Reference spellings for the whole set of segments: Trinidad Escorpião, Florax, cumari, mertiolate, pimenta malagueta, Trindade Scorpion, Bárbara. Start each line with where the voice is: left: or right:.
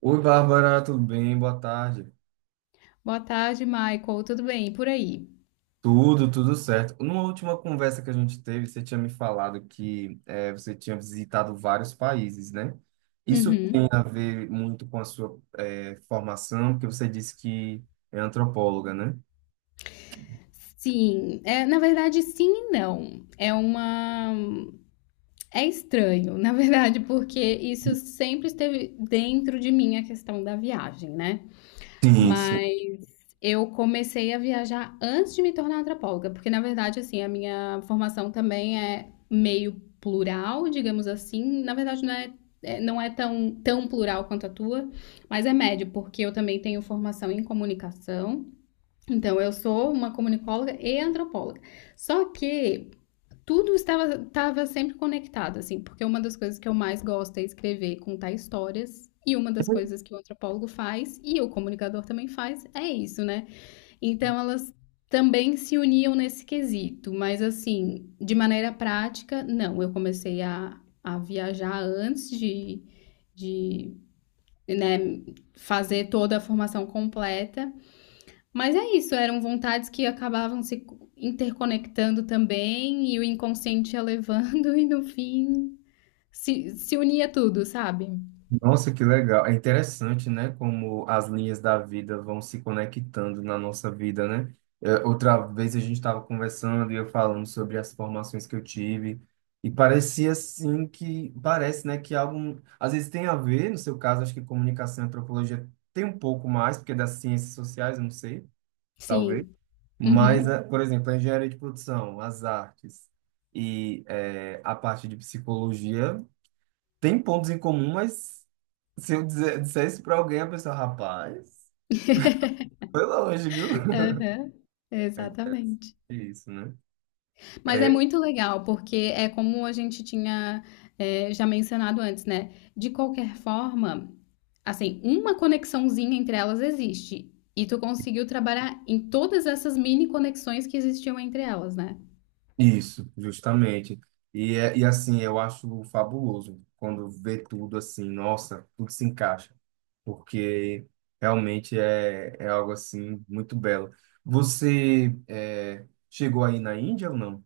right: Oi, Bárbara, tudo bem? Boa tarde.
left: Boa tarde, Michael. Tudo bem? E por aí?
right: Tudo certo. Numa última conversa que a gente teve, você tinha me falado que você tinha visitado vários países, né? Isso
left: Uhum.
right: tem a ver muito com a sua formação, porque você disse que é antropóloga, né?
left: Sim, na verdade, sim e não. É uma. É estranho, na verdade, porque isso sempre esteve dentro de mim a questão da viagem, né?
right: Sim, sim.
left: Mas eu comecei a viajar antes de me tornar antropóloga, porque na verdade, assim, a minha formação também é meio plural, digamos assim. Na verdade, não é, não é tão plural quanto a tua, mas é médio, porque eu também tenho formação em comunicação. Então, eu sou uma comunicóloga e antropóloga. Só que tudo estava sempre conectado, assim, porque uma das coisas que eu mais gosto é escrever, contar histórias. E uma das coisas que o antropólogo faz, e o comunicador também faz, é isso, né? Então, elas também se uniam nesse quesito, mas assim, de maneira prática, não. Eu comecei a viajar antes de né, fazer toda a formação completa. Mas é isso, eram vontades que acabavam se interconectando também, e o inconsciente ia levando, e no fim se unia tudo, sabe?
right: Nossa, que legal. É interessante, né? Como as linhas da vida vão se conectando na nossa vida, né? É, outra vez a gente estava conversando e eu falando sobre as formações que eu tive e parecia assim que parece, né, que algo às vezes tem a ver, no seu caso, acho que comunicação e antropologia tem um pouco mais, porque é das ciências sociais, eu não sei, talvez.
left: Sim.
right: Mas,
left: Uhum.
right: é, por exemplo, a engenharia de produção, as artes e é, a parte de psicologia tem pontos em comum, mas se eu disser isso pra alguém, a pessoa, rapaz, foi longe, viu?
left: Aham.
right: É interessante
left: Exatamente.
right: isso, né?
left: Mas é
right: É
left: muito legal, porque é como a gente tinha, já mencionado antes, né? De qualquer forma, assim, uma conexãozinha entre elas existe. E tu conseguiu trabalhar em todas essas mini conexões que existiam entre elas, né?
right: isso, justamente. E, e assim, eu acho fabuloso quando vê tudo assim, nossa, tudo se encaixa, porque realmente é algo assim muito belo. Você chegou aí na Índia ou não?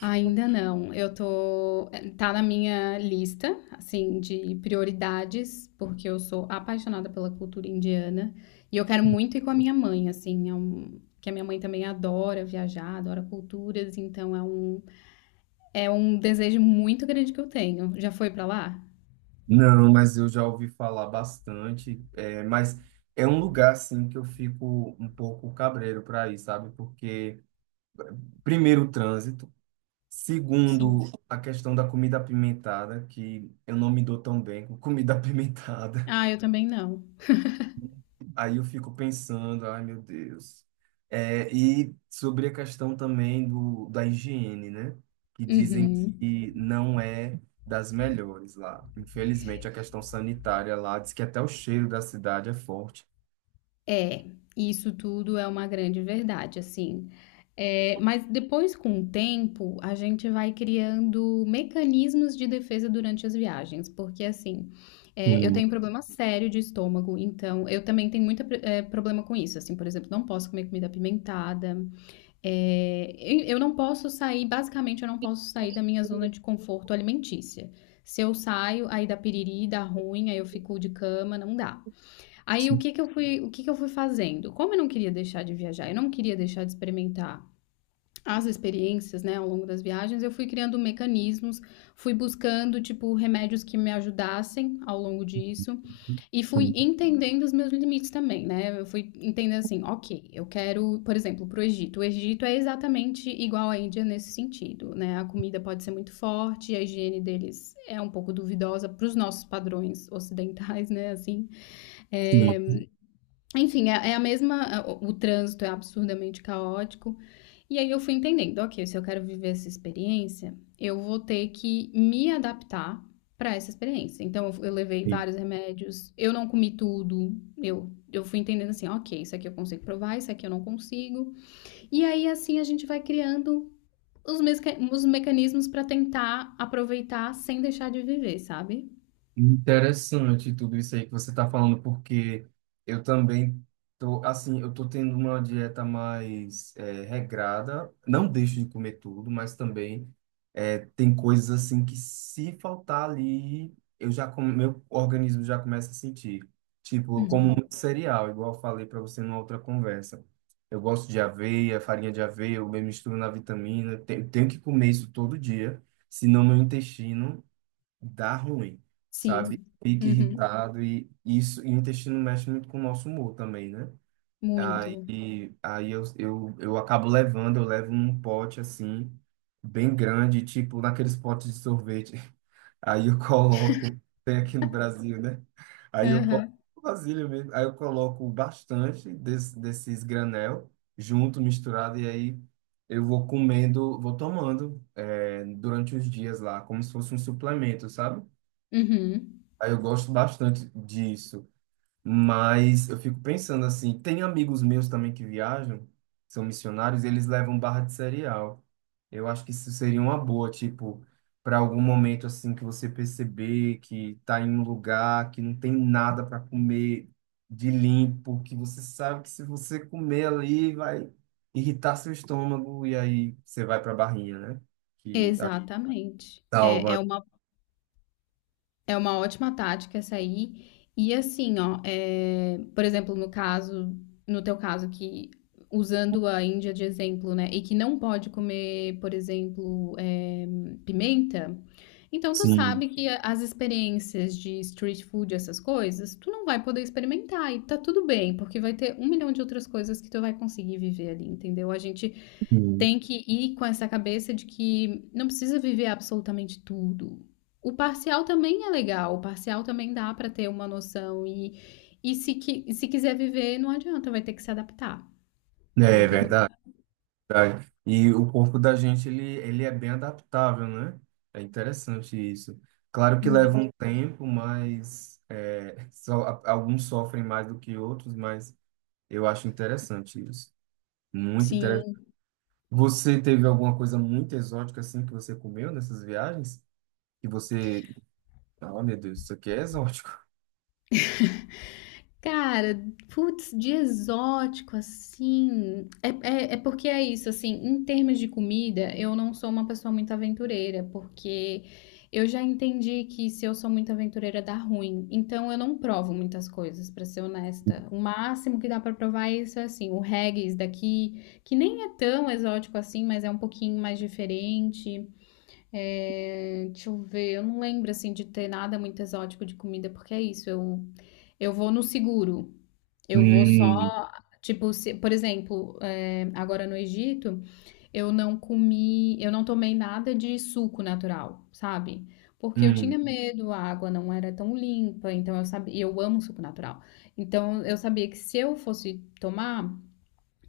left: Ainda não. Eu tô, tá na minha lista, assim, de prioridades, porque eu sou apaixonada pela cultura indiana e eu quero muito ir com a minha mãe, assim, é um, que a minha mãe também adora viajar, adora culturas, então é um desejo muito grande que eu tenho. Já foi pra lá?
right: Não, mas eu já ouvi falar bastante, é, mas é um lugar assim que eu fico um pouco cabreiro para ir, sabe? Porque primeiro o trânsito,
left: Sim.
right: segundo a questão da comida apimentada, que eu não me dou tão bem com comida apimentada.
left: Ah, eu também não.
right: Aí eu fico pensando, ai meu Deus. É, e sobre a questão também da higiene, né? Que dizem
left: Uhum.
right: que não é das melhores lá. Infelizmente, a questão sanitária lá diz que até o cheiro da cidade é forte.
left: É, isso tudo é uma grande verdade, assim. É, mas depois, com o tempo, a gente vai criando mecanismos de defesa durante as viagens, porque assim, é, eu
right: Sim,
left: tenho um problema sério de estômago, então eu também tenho muito é, problema com isso. Assim, por exemplo, não posso comer comida apimentada, é, eu não posso sair, basicamente, eu não posso sair da minha zona de conforto alimentícia. Se eu saio, aí dá piriri, dá ruim, aí eu fico de cama, não dá. Aí o
right: sim,
left: que que eu fui, o que que eu fui fazendo? Como eu não queria deixar de viajar, eu não queria deixar de experimentar as experiências, né, ao longo das viagens, eu fui criando mecanismos, fui buscando, tipo, remédios que me ajudassem ao longo disso e fui
right: sim.
left: entendendo os meus limites também, né? Eu fui entendendo assim, ok, eu quero, por exemplo, pro Egito. O Egito é exatamente igual à Índia nesse sentido, né? A comida pode ser muito forte, a higiene deles é um pouco duvidosa para os nossos padrões ocidentais, né, assim. É, enfim, é a mesma é, o trânsito é absurdamente caótico. E aí eu fui entendendo: "Ok, se eu quero viver essa experiência, eu vou ter que me adaptar para essa experiência". Então eu levei
right: Sim.
left: vários remédios, eu não comi tudo, eu fui entendendo assim: "Ok, isso aqui eu consigo provar, isso aqui eu não consigo". E aí, assim, a gente vai criando os mecanismos para tentar aproveitar sem deixar de viver, sabe?
right: Interessante tudo isso aí que você está falando, porque eu também tô assim, eu tô tendo uma dieta mais regrada. Não deixo de comer tudo, mas também tem coisas assim que se faltar ali, eu já meu organismo já começa a sentir. Tipo, eu como
left: Uhum.
right: muito cereal, igual eu falei para você numa outra conversa. Eu gosto de aveia, farinha de aveia, eu mesmo misturo na vitamina. Tenho que comer isso todo dia, senão meu intestino dá ruim, sabe?
left: Sim.
right: Fica
left: Uhum.
right: irritado e isso, e o intestino mexe muito com o nosso humor também, né?
left: Muito.
right: Aí, eu acabo levando, eu levo num pote assim, bem grande, tipo naqueles potes de sorvete. Aí eu coloco, tem aqui no Brasil, né? Aí eu coloco
left: Aham.
right: vasilha mesmo, aí eu coloco bastante desses granel junto, misturado, e aí eu vou comendo, vou tomando durante os dias lá, como se fosse um suplemento, sabe?
left: Uhum.
right: Aí eu gosto bastante disso, mas eu fico pensando assim, tem amigos meus também que viajam, são missionários, e eles levam barra de cereal. Eu acho que isso seria uma boa, tipo, para algum momento assim que você perceber que tá em um lugar que não tem nada para comer de limpo, que você sabe que se você comer ali vai irritar seu estômago e aí você vai para a barrinha, né? Que a-
left: Exatamente. É,
right: Salva.
left: é uma ótima tática essa aí. E assim, ó, é, por exemplo, no caso, no teu caso que usando a Índia de exemplo, né, e que não pode comer, por exemplo, é, pimenta, então tu
right: Sim.
left: sabe que as experiências de street food, essas coisas, tu não vai poder experimentar e tá tudo bem, porque vai ter um milhão de outras coisas que tu vai conseguir viver ali, entendeu? A gente
right: Sim.
left: tem que ir com essa cabeça de que não precisa viver absolutamente tudo. O parcial também é legal, o parcial também dá para ter uma noção e se, se quiser viver, não adianta, vai ter que se adaptar. Não
right: É
left: tem outra.
right: verdade. Tá. E o corpo da gente, ele é bem adaptável, né? É interessante isso. Claro que leva
left: Muito.
right: um tempo, mas é, só, alguns sofrem mais do que outros, mas eu acho interessante isso. Muito interessante.
left: Sim.
right: Você teve alguma coisa muito exótica assim que você comeu nessas viagens? Que você. Ah, meu Deus, isso aqui é exótico.
left: Cara, putz, de exótico, assim. É, é porque é isso, assim, em termos de comida, eu não sou uma pessoa muito aventureira, porque eu já entendi que se eu sou muito aventureira dá ruim. Então eu não provo muitas coisas, pra ser honesta. O máximo que dá pra provar é isso, é assim, o haggis daqui, que nem é tão exótico assim, mas é um pouquinho mais diferente. É, deixa eu ver, eu não lembro assim de ter nada muito exótico de comida, porque é isso, eu vou no seguro. Eu vou
right: Hum,
left: só, tipo, por exemplo, é, agora no Egito, eu não comi, eu não tomei nada de suco natural, sabe? Porque eu
right: hum.
left: tinha medo, a água não era tão limpa, então eu sabia, e eu amo suco natural. Então eu sabia que se eu fosse tomar,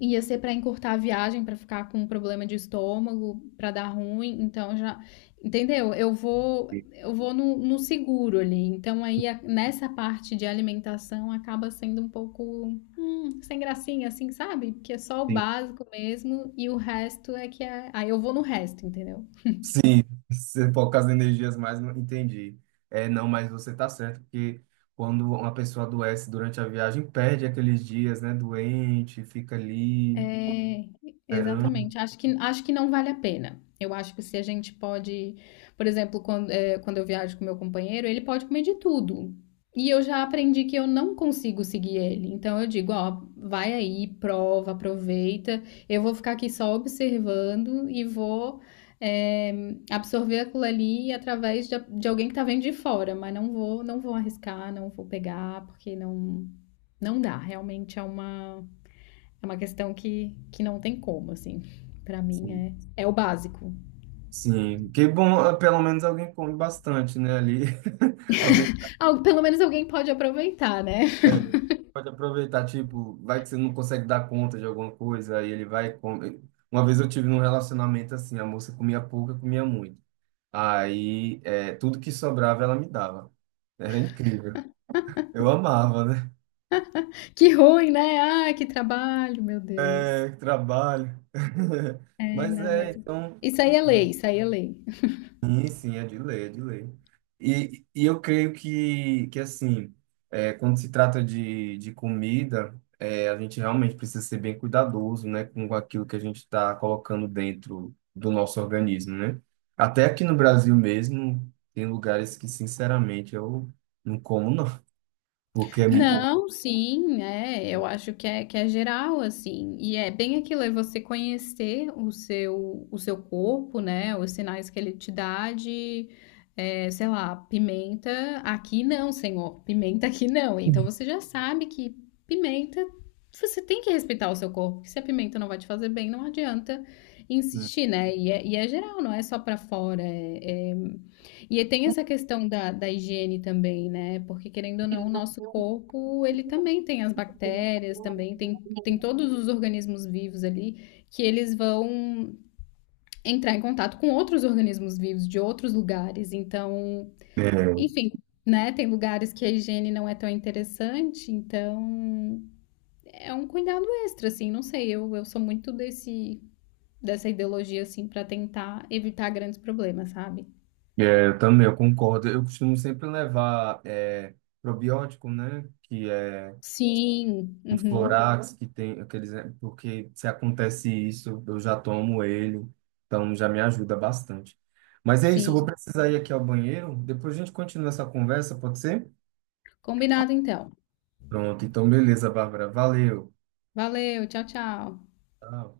left: ia ser pra encurtar a viagem, pra ficar com um problema de estômago, pra dar ruim, então já, entendeu? Eu vou no, no seguro ali. Então aí nessa parte de alimentação acaba sendo um pouco sem gracinha, assim, sabe? Porque é só o básico mesmo e o resto é que é. Aí eu vou no resto, entendeu?
right: Sim, você foca as energias mais, não entendi. É, não, mas você está certo, porque quando uma pessoa adoece durante a viagem, perde aqueles dias, né, doente, fica ali
left: É,
right: esperando.
left: exatamente. Acho que não vale a pena. Eu acho que se a gente pode, por exemplo, quando, quando eu viajo com meu companheiro, ele pode comer de tudo. E eu já aprendi que eu não consigo seguir ele. Então eu digo, ó, vai aí, prova, aproveita. Eu vou ficar aqui só observando e vou, absorver aquilo ali através de alguém que tá vendo de fora, mas não vou arriscar, não vou pegar, porque não, não dá. Realmente é uma questão que não tem como, assim. Pra mim
right: Sim,
left: é, é o básico.
right: sim. Que bom, ah, pelo menos alguém come bastante, né, ali. Alguém
left: Ah, pelo menos alguém pode aproveitar, né?
right: é, pode aproveitar, tipo, vai que você não consegue dar conta de alguma coisa, aí ele vai e come. Uma vez eu tive num relacionamento assim, a moça comia pouco, eu comia muito. Aí, é, tudo que sobrava ela me dava. Era incrível. Eu amava, né?
left: Que ruim, né? Ah, que trabalho, meu Deus.
right: É, trabalho.
left: É,
right: Mas
left: não,
right: é,
left: mas
right: então,
left: isso aí é
right: é,
left: lei, isso aí é lei.
right: sim, sim, é de lei, é de lei. E eu creio que assim, é, quando se trata de comida, é, a gente realmente precisa ser bem cuidadoso, né, com aquilo que a gente está colocando dentro do nosso organismo, né? Até aqui no Brasil mesmo, tem lugares que, sinceramente, eu não como, não, porque é muito.
left: Não, sim, é, eu acho que é geral, assim, e é bem aquilo, é você conhecer o seu corpo, né, os sinais que ele te dá de, é, sei lá, pimenta, aqui não, senhor, pimenta aqui não, então você já sabe que pimenta, você tem que respeitar o seu corpo, porque se a pimenta não vai te fazer bem, não adianta insistir, né, e é geral, não é só pra fora, é, é e tem essa questão da, da higiene também, né? Porque querendo ou não, o nosso corpo, ele também tem as bactérias, também tem, tem todos os organismos vivos ali que eles vão entrar em contato com outros organismos vivos de outros lugares. Então, enfim, né? Tem lugares que a higiene não é tão interessante, então é um cuidado extra, assim. Não sei, eu sou muito desse dessa ideologia assim para tentar evitar grandes problemas, sabe?
right: É, eu também, eu concordo. Eu costumo sempre levar é, probiótico, né? Que é
left: Sim,
right: um
left: uhum,
right: Florax, que tem aqueles. É, porque se acontece isso, eu já tomo ele, então já me ajuda bastante. Mas é isso, eu vou
left: sim.
right: precisar ir aqui ao banheiro. Depois a gente continua essa conversa, pode ser?
left: Combinado então.
right: Pronto, então beleza, Bárbara. Valeu.
left: Valeu, tchau, tchau.
right: Tchau.